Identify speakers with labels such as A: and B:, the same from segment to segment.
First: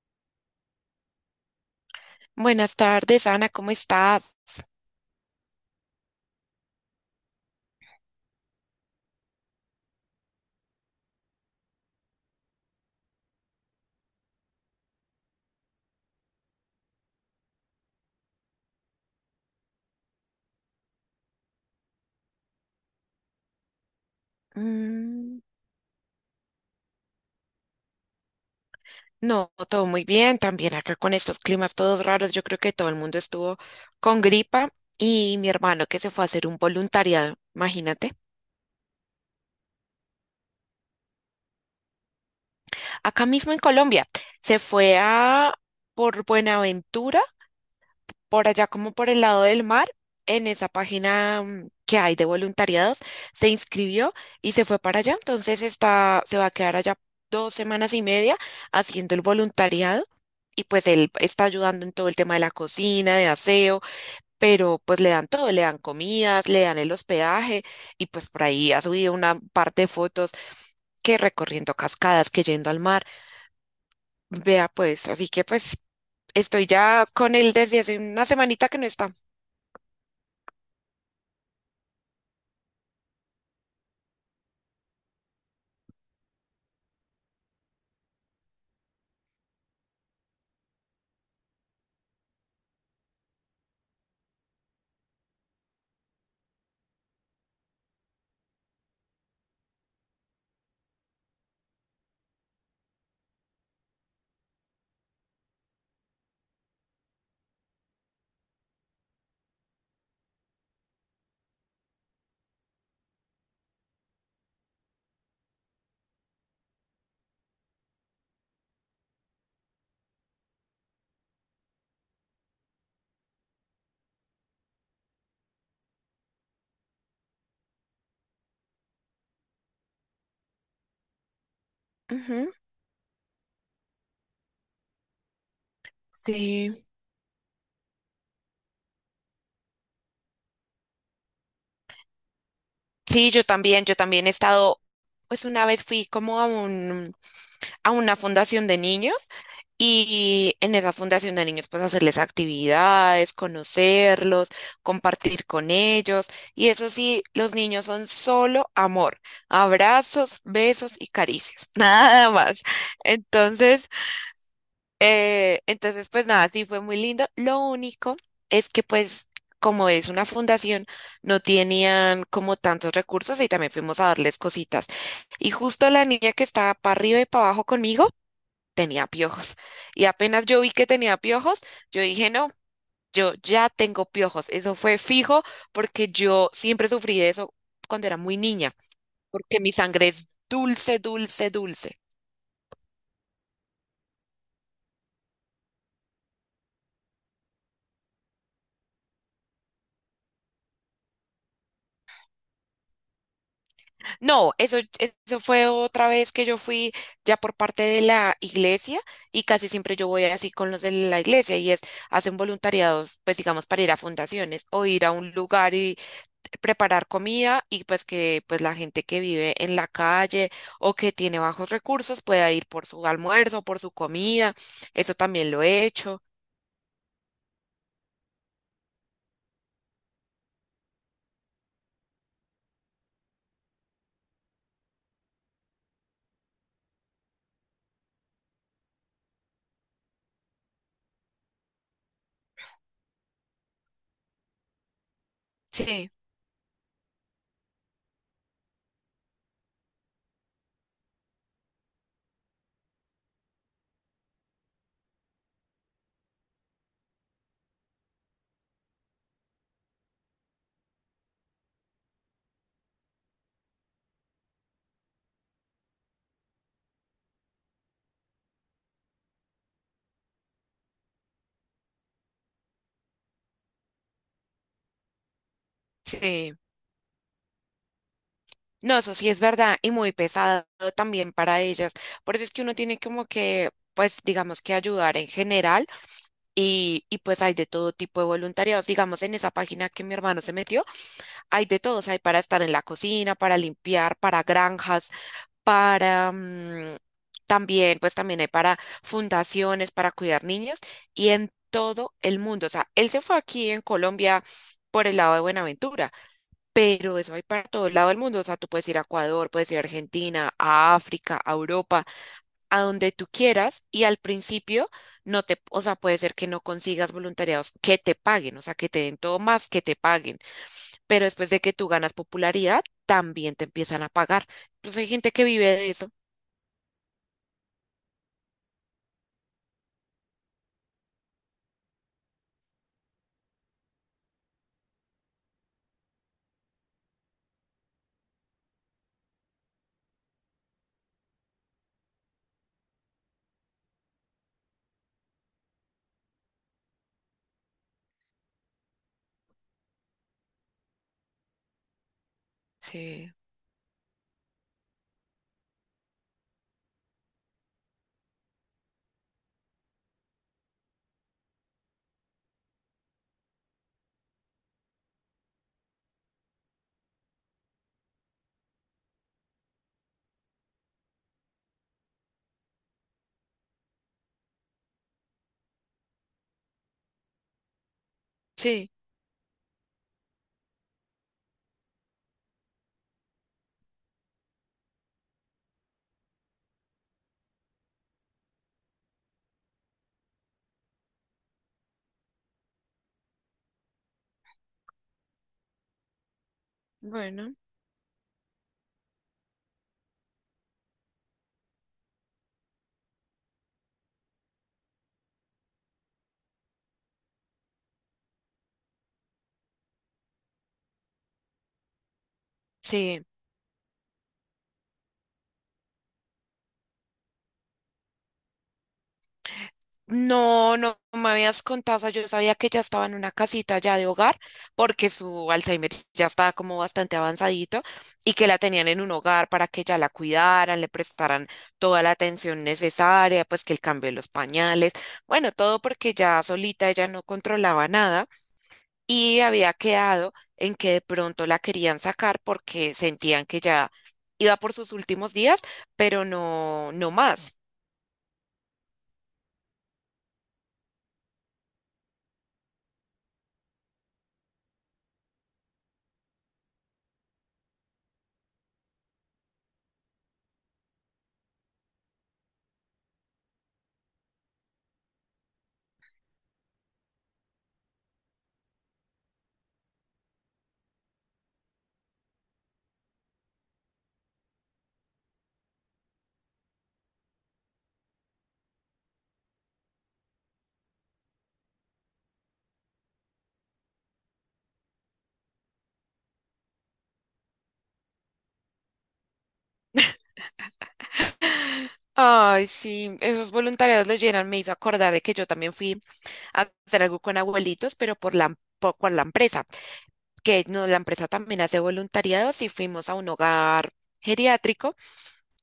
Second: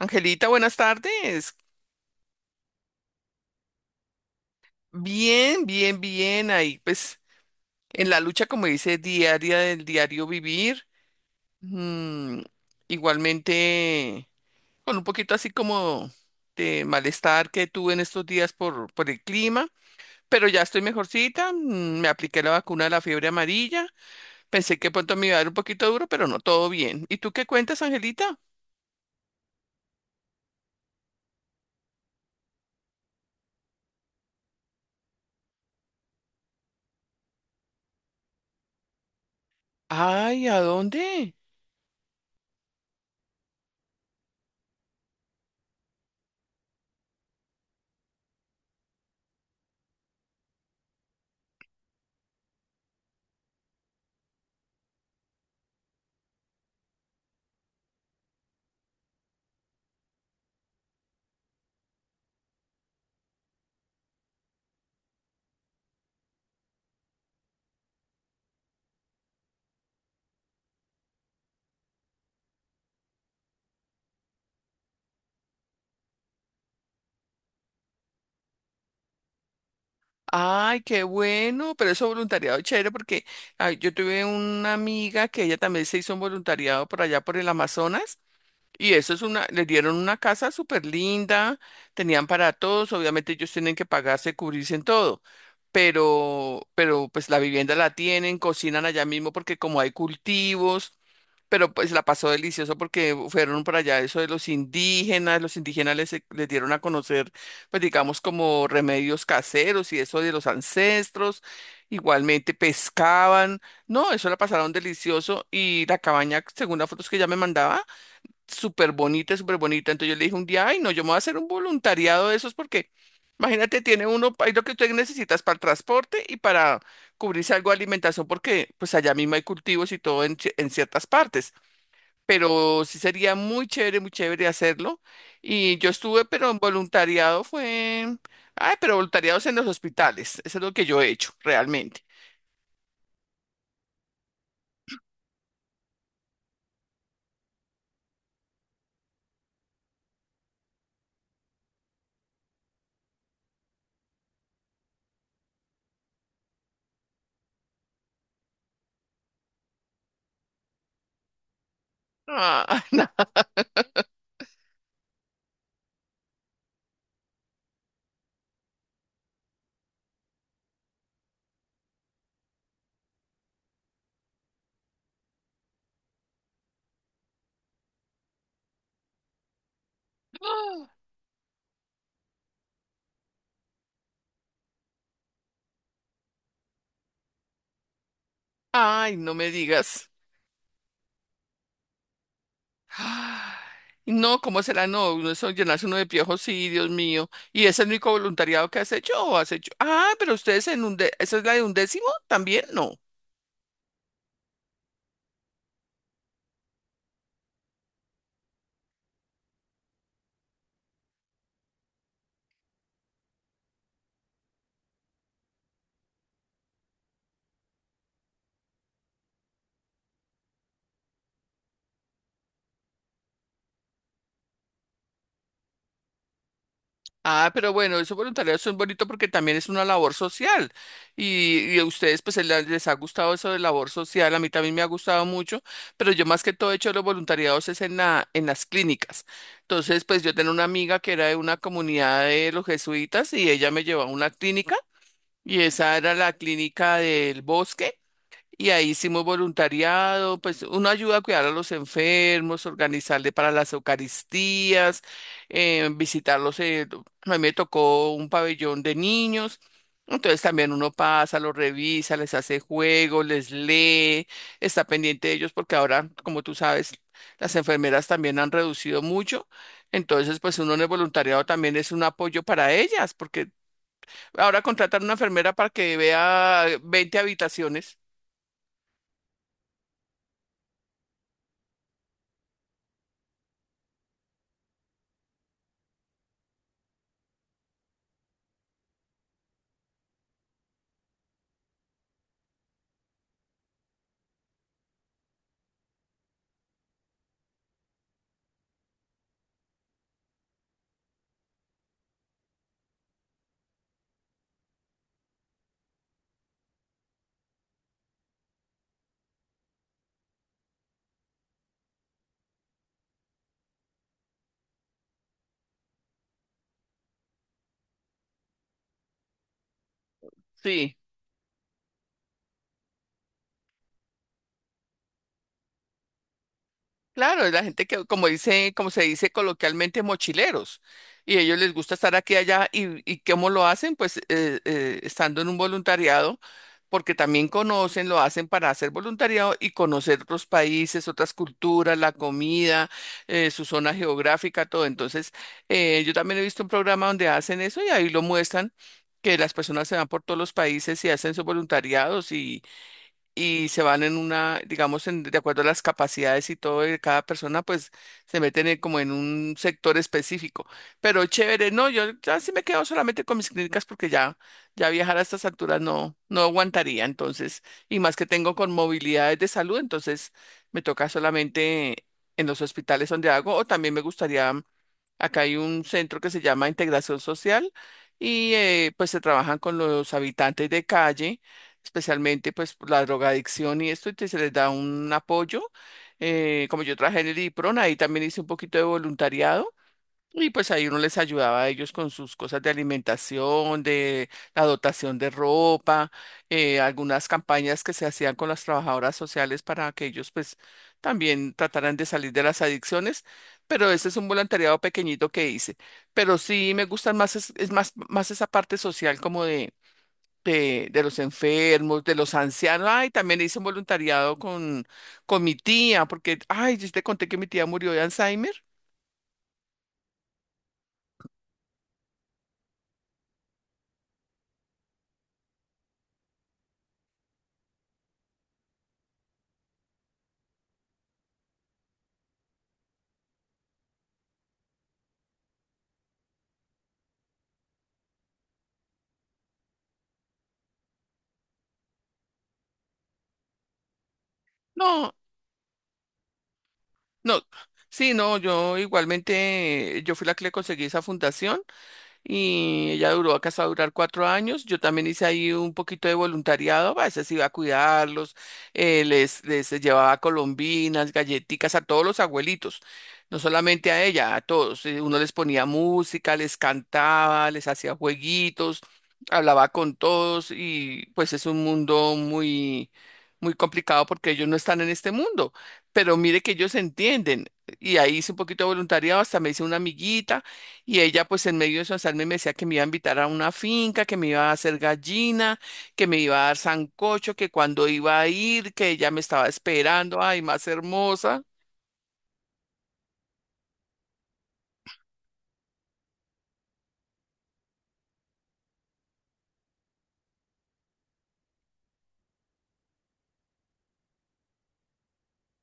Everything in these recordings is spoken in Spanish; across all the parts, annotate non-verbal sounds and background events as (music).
A: Angelita, buenas tardes.
B: Buenas tardes, Ana, ¿cómo estás?
A: Bien, bien, bien. Ahí, pues, en la lucha, como dice, diaria del diario vivir. Mm, igualmente, con un poquito así como de malestar que tuve en estos días por el clima, pero ya estoy mejorcita. Me apliqué la vacuna de la fiebre amarilla. Pensé que pronto me iba a
B: Mm,
A: dar un poquito duro, pero no, todo bien. ¿Y tú qué cuentas, Angelita?
B: no, todo muy bien. También acá con estos climas todos raros, yo creo que todo el mundo estuvo con gripa y mi hermano que se fue a hacer un voluntariado, imagínate,
A: Ay, ¿a dónde?
B: acá mismo en Colombia, se fue a por Buenaventura por allá como por el lado del mar, en esa página que hay de voluntariados, se inscribió y se fue para allá. Entonces está, se va a quedar allá 2 semanas y media haciendo el voluntariado. Y pues él está ayudando en todo el tema de la cocina, de aseo, pero pues le dan todo, le dan comidas, le dan el hospedaje y pues por ahí ha subido una parte de fotos que recorriendo cascadas, que yendo al mar. Vea pues, así que pues estoy ya con él desde hace una semanita que no está.
A: Ay, qué bueno, pero eso voluntariado chévere porque ay, yo tuve una amiga que ella también se hizo un voluntariado por allá por el Amazonas y eso es una, le dieron una casa súper linda, tenían para todos, obviamente ellos tienen que pagarse, cubrirse en todo, pero pues la vivienda la tienen, cocinan allá mismo porque como hay cultivos, pero pues la pasó delicioso porque fueron para allá eso de los indígenas les dieron a conocer, pues digamos como remedios caseros y eso de los ancestros, igualmente pescaban, no, eso la pasaron delicioso y la cabaña, según las fotos que ella me mandaba, súper bonita, entonces yo le dije un día, ay no, yo me voy a hacer un voluntariado de esos porque... Imagínate, tiene uno, hay lo que tú necesitas para el transporte y para cubrirse algo de alimentación, porque pues allá mismo hay cultivos y todo en, en ciertas partes,
B: Ujú.
A: pero sí sería muy chévere hacerlo. Y yo estuve, pero en
B: Sí,
A: voluntariado fue, ay, pero voluntariados en los hospitales, eso es lo que yo he hecho realmente.
B: sí, yo también he estado, pues una vez fui como a a una fundación de niños y en esa fundación de niños pues hacerles actividades, conocerlos, compartir con ellos y eso sí, los niños son solo amor, abrazos, besos y caricias, (laughs) nada más.
A: Ah, (laughs)
B: Entonces, entonces, pues nada, sí fue muy lindo. Lo único es que pues como es una fundación, no tenían como tantos recursos y también fuimos a darles cositas. Y justo la niña que estaba para arriba y para abajo conmigo tenía piojos. Y apenas yo vi que tenía piojos, yo dije, no, yo ya tengo piojos. Eso fue fijo porque yo siempre sufrí de eso cuando era muy niña,
A: ay, no me
B: porque mi sangre
A: digas.
B: es dulce, dulce, dulce.
A: Ay, no, ¿cómo será? No, uno eso llenarse uno de piojos, sí, Dios mío. ¿Y ese es el único voluntariado que has hecho o has hecho? Ah, pero ustedes en un ¿esa es la de undécimo? ¿También? No.
B: No, eso fue otra vez que yo fui ya por parte de la iglesia y casi siempre yo voy así con los de la iglesia y es, hacen voluntariados, pues digamos, para ir a fundaciones o ir a un lugar y preparar comida y pues que pues la gente que vive en la calle o que tiene bajos recursos pueda ir por su almuerzo, por su comida. Eso también lo he hecho.
A: Ah, pero bueno, eso voluntariado eso es bonito porque también es una labor social y a ustedes pues les ha gustado eso de labor social, a mí también me ha gustado mucho, pero yo más que todo he hecho los voluntariados es en en las clínicas. Entonces pues yo tenía una amiga que era de una comunidad de los jesuitas y ella me llevó a una clínica y esa
B: Sí,
A: era la clínica del bosque. Y ahí hicimos voluntariado, pues uno ayuda a cuidar a los enfermos, organizarle para las Eucaristías, visitarlos. A mí me tocó un pabellón de niños, entonces también uno pasa, los revisa, les hace juegos, les lee, está pendiente de ellos porque ahora, como tú sabes, las enfermeras también han reducido mucho. Entonces, pues uno en el voluntariado también es un apoyo para ellas, porque ahora contratan una enfermera para que
B: sí.
A: vea 20 habitaciones.
B: No, eso sí es verdad y muy pesado también para ellas. Por eso es que uno tiene como que, pues, digamos que ayudar en general y pues hay de todo tipo de voluntariados. Digamos, en esa página que mi hermano se metió, hay de todos, hay para estar en la cocina, para limpiar, para granjas, para... también, pues también hay para fundaciones, para cuidar niños y en todo el mundo. O sea, él se fue aquí en Colombia por el lado de Buenaventura. Pero eso hay para todo el lado del mundo. O sea, tú puedes ir a Ecuador, puedes ir a Argentina, a África, a Europa, a donde tú quieras. Y al principio no te, o sea, puede ser que no consigas voluntariados que te paguen, o sea, que te den todo más que te paguen.
A: Sí.
B: Pero después de que tú ganas popularidad, también te empiezan a pagar. Entonces hay gente que vive de eso.
A: Claro, es la gente que, como dice, como se dice coloquialmente, mochileros. Y ellos les gusta estar aquí y allá. Y cómo lo hacen? Pues estando en un voluntariado, porque también conocen, lo hacen para hacer voluntariado y conocer otros países, otras culturas, la comida, su zona geográfica, todo. Entonces, yo también he visto un programa donde hacen eso y ahí lo muestran, que las personas se van por todos los países y hacen sus voluntariados
B: Sí,
A: y se van en una, digamos, de acuerdo a las capacidades y todo de cada persona, pues se meten como en un sector específico. Pero chévere, no, yo ya sí me quedo solamente con mis clínicas porque ya, ya viajar a estas alturas no, no aguantaría, entonces, y más que tengo con movilidades de salud, entonces me toca solamente en los hospitales donde hago, o también me gustaría, acá hay un centro que se llama Integración Social. Y
B: sí,
A: pues se trabajan con los habitantes de calle especialmente pues por la drogadicción y esto, y se les da un apoyo. Como yo trabajé en el IPRON, ahí también hice un poquito de voluntariado y pues ahí uno les ayudaba a ellos con sus cosas de alimentación, de la dotación de ropa, algunas
B: bueno,
A: campañas que se hacían con las trabajadoras sociales para que ellos pues también trataran de salir de las adicciones. Pero ese es un voluntariado pequeñito que hice. Pero sí me gustan más, es más, más esa parte social como de de los enfermos, de los ancianos. Ay,
B: sí.
A: también hice un voluntariado con mi tía, porque, ay, yo te conté que mi tía murió de Alzheimer.
B: No, no me habías contado, o sea, yo sabía que ya estaba en una casita ya de hogar, porque su Alzheimer ya estaba como bastante avanzadito y que la tenían en un hogar para que ya la cuidaran, le prestaran toda la atención necesaria, pues que el cambio de los pañales, bueno, todo porque ya solita ella no controlaba nada y había quedado en que de pronto la querían sacar porque sentían que ya iba por sus
A: No,
B: últimos días, pero no, no
A: no,
B: más.
A: sí, no, yo igualmente, yo fui la que le conseguí esa fundación y ella duró acá hasta durar 4 años. Yo también hice ahí un poquito de voluntariado, a veces iba a cuidarlos, les llevaba colombinas, galletitas a todos los abuelitos, no solamente a ella, a todos. Uno les ponía música, les cantaba, les hacía jueguitos, hablaba con todos y pues es un mundo muy, muy complicado porque ellos no están en este mundo, pero mire que ellos se entienden. Y ahí hice un poquito de voluntariado, hasta me hice una amiguita. Y ella pues en medio de su azar me decía que me iba a invitar a una finca, que me iba a hacer gallina, que me iba a dar sancocho, que cuando iba a ir, que ella me estaba esperando, ay, más hermosa.
B: Ay, sí, esos voluntariados los llenan. Me hizo acordar de que yo también fui a hacer algo con abuelitos, pero por por, con la empresa, que no, la empresa también hace voluntariados y fuimos a un hogar geriátrico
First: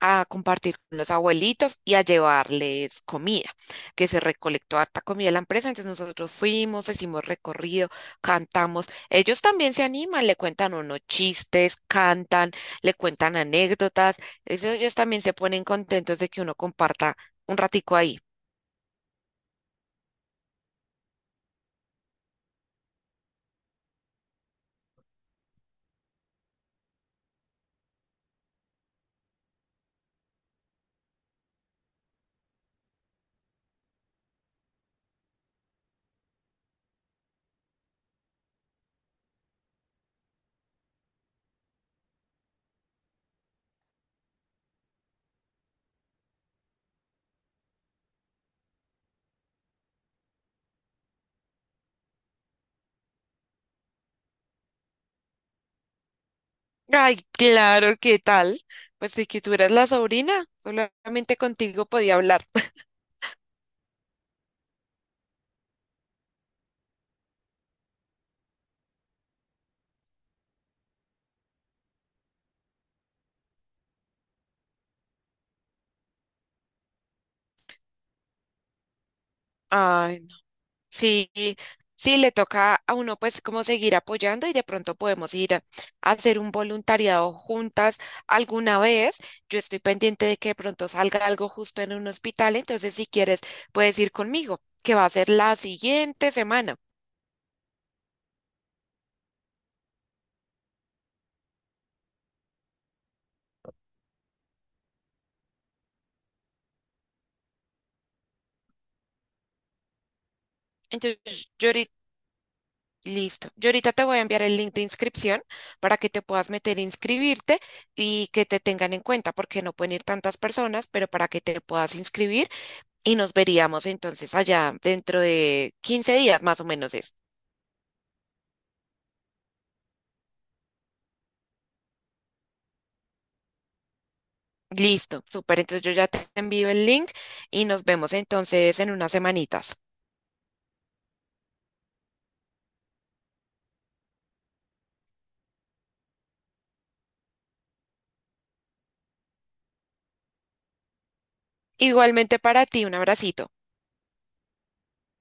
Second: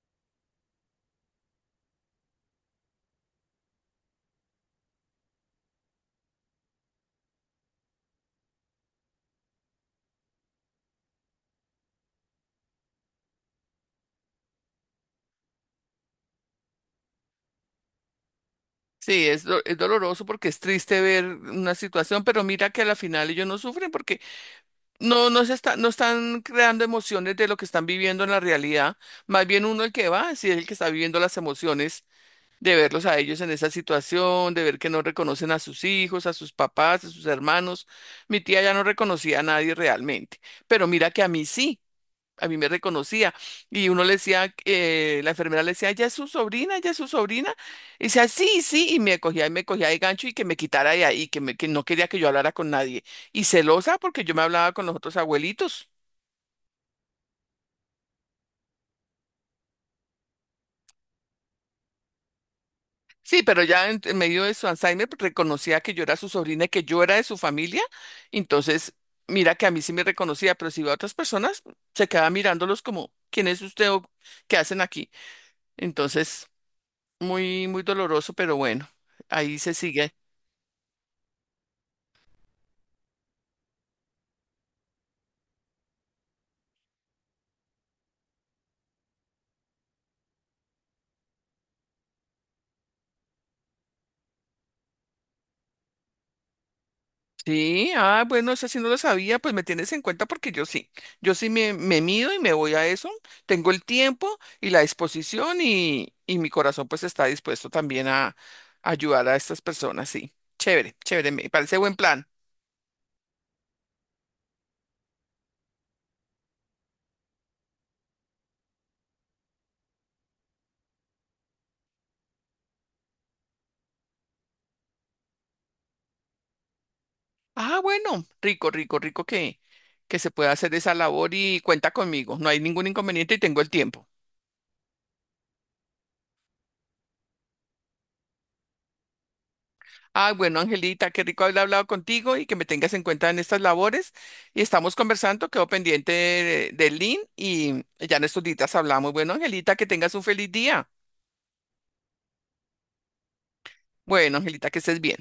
B: a compartir con los abuelitos y a llevarles comida, que se recolectó harta comida de la empresa. Entonces nosotros fuimos, hicimos recorrido, cantamos. Ellos también se animan, le cuentan unos chistes, cantan, le cuentan anécdotas. Eso ellos también se ponen contentos de que uno comparta un ratico ahí.
A: Sí, es doloroso porque es triste ver una situación, pero mira que a la final ellos no sufren porque no, no están creando emociones de lo que están viviendo en la realidad. Más bien uno el que va, sí es el que está viviendo las emociones de verlos a ellos en esa situación, de ver que no reconocen a sus hijos, a sus papás, a sus hermanos. Mi tía ya no reconocía a nadie realmente, pero mira que a mí sí, a mí me reconocía. Y uno le decía, la enfermera le decía, ya es su sobrina, ya es su sobrina. Y decía, sí, sí, y me cogía de gancho y que me quitara de ahí, que no quería que yo hablara con nadie. Y celosa porque yo me hablaba con los otros abuelitos.
B: Ay, claro, ¿qué tal? Pues si que tú eras la sobrina, solamente contigo podía hablar. (laughs)
A: Sí, pero ya en medio de su Alzheimer pues, reconocía que yo era su sobrina y que yo era de su familia. Entonces, mira que a mí sí me reconocía, pero si iba a otras personas, se quedaba mirándolos como, ¿quién es usted o qué hacen aquí? Entonces, muy, muy doloroso, pero bueno, ahí se sigue.
B: Ay. Sí, sí, le toca a uno pues como seguir apoyando y de pronto podemos ir a hacer un voluntariado juntas alguna vez. Yo estoy pendiente de que de pronto salga algo justo en un hospital, entonces si quieres puedes ir conmigo, que va a ser la siguiente semana.
A: Sí, ah, bueno, eso sí no lo sabía, pues me tienes en cuenta porque yo sí, me mido y me voy a eso, tengo el tiempo y la disposición y mi corazón pues está dispuesto también a ayudar a estas personas, sí, chévere, chévere, me
B: Entonces, yo
A: parece
B: ahorita,
A: buen plan.
B: listo. Yo ahorita te voy a enviar el link de inscripción para que te puedas meter a inscribirte y que te tengan en cuenta, porque no pueden ir tantas personas, pero para que te puedas inscribir y nos veríamos entonces allá dentro de 15 días más o menos es.
A: Ah, bueno, rico, rico, rico que se pueda hacer esa labor y cuenta conmigo, no hay ningún inconveniente y tengo el tiempo.
B: Listo, súper. Entonces yo ya te envío el link y nos vemos entonces en unas semanitas.
A: Ah, bueno, Angelita, qué rico haber hablado contigo y que me tengas en cuenta en estas labores. Y estamos conversando, quedo pendiente del link y ya en estos días hablamos. Bueno, Angelita, que tengas un feliz día.
B: Igualmente para ti, un abracito.
A: Bueno, Angelita, que estés bien.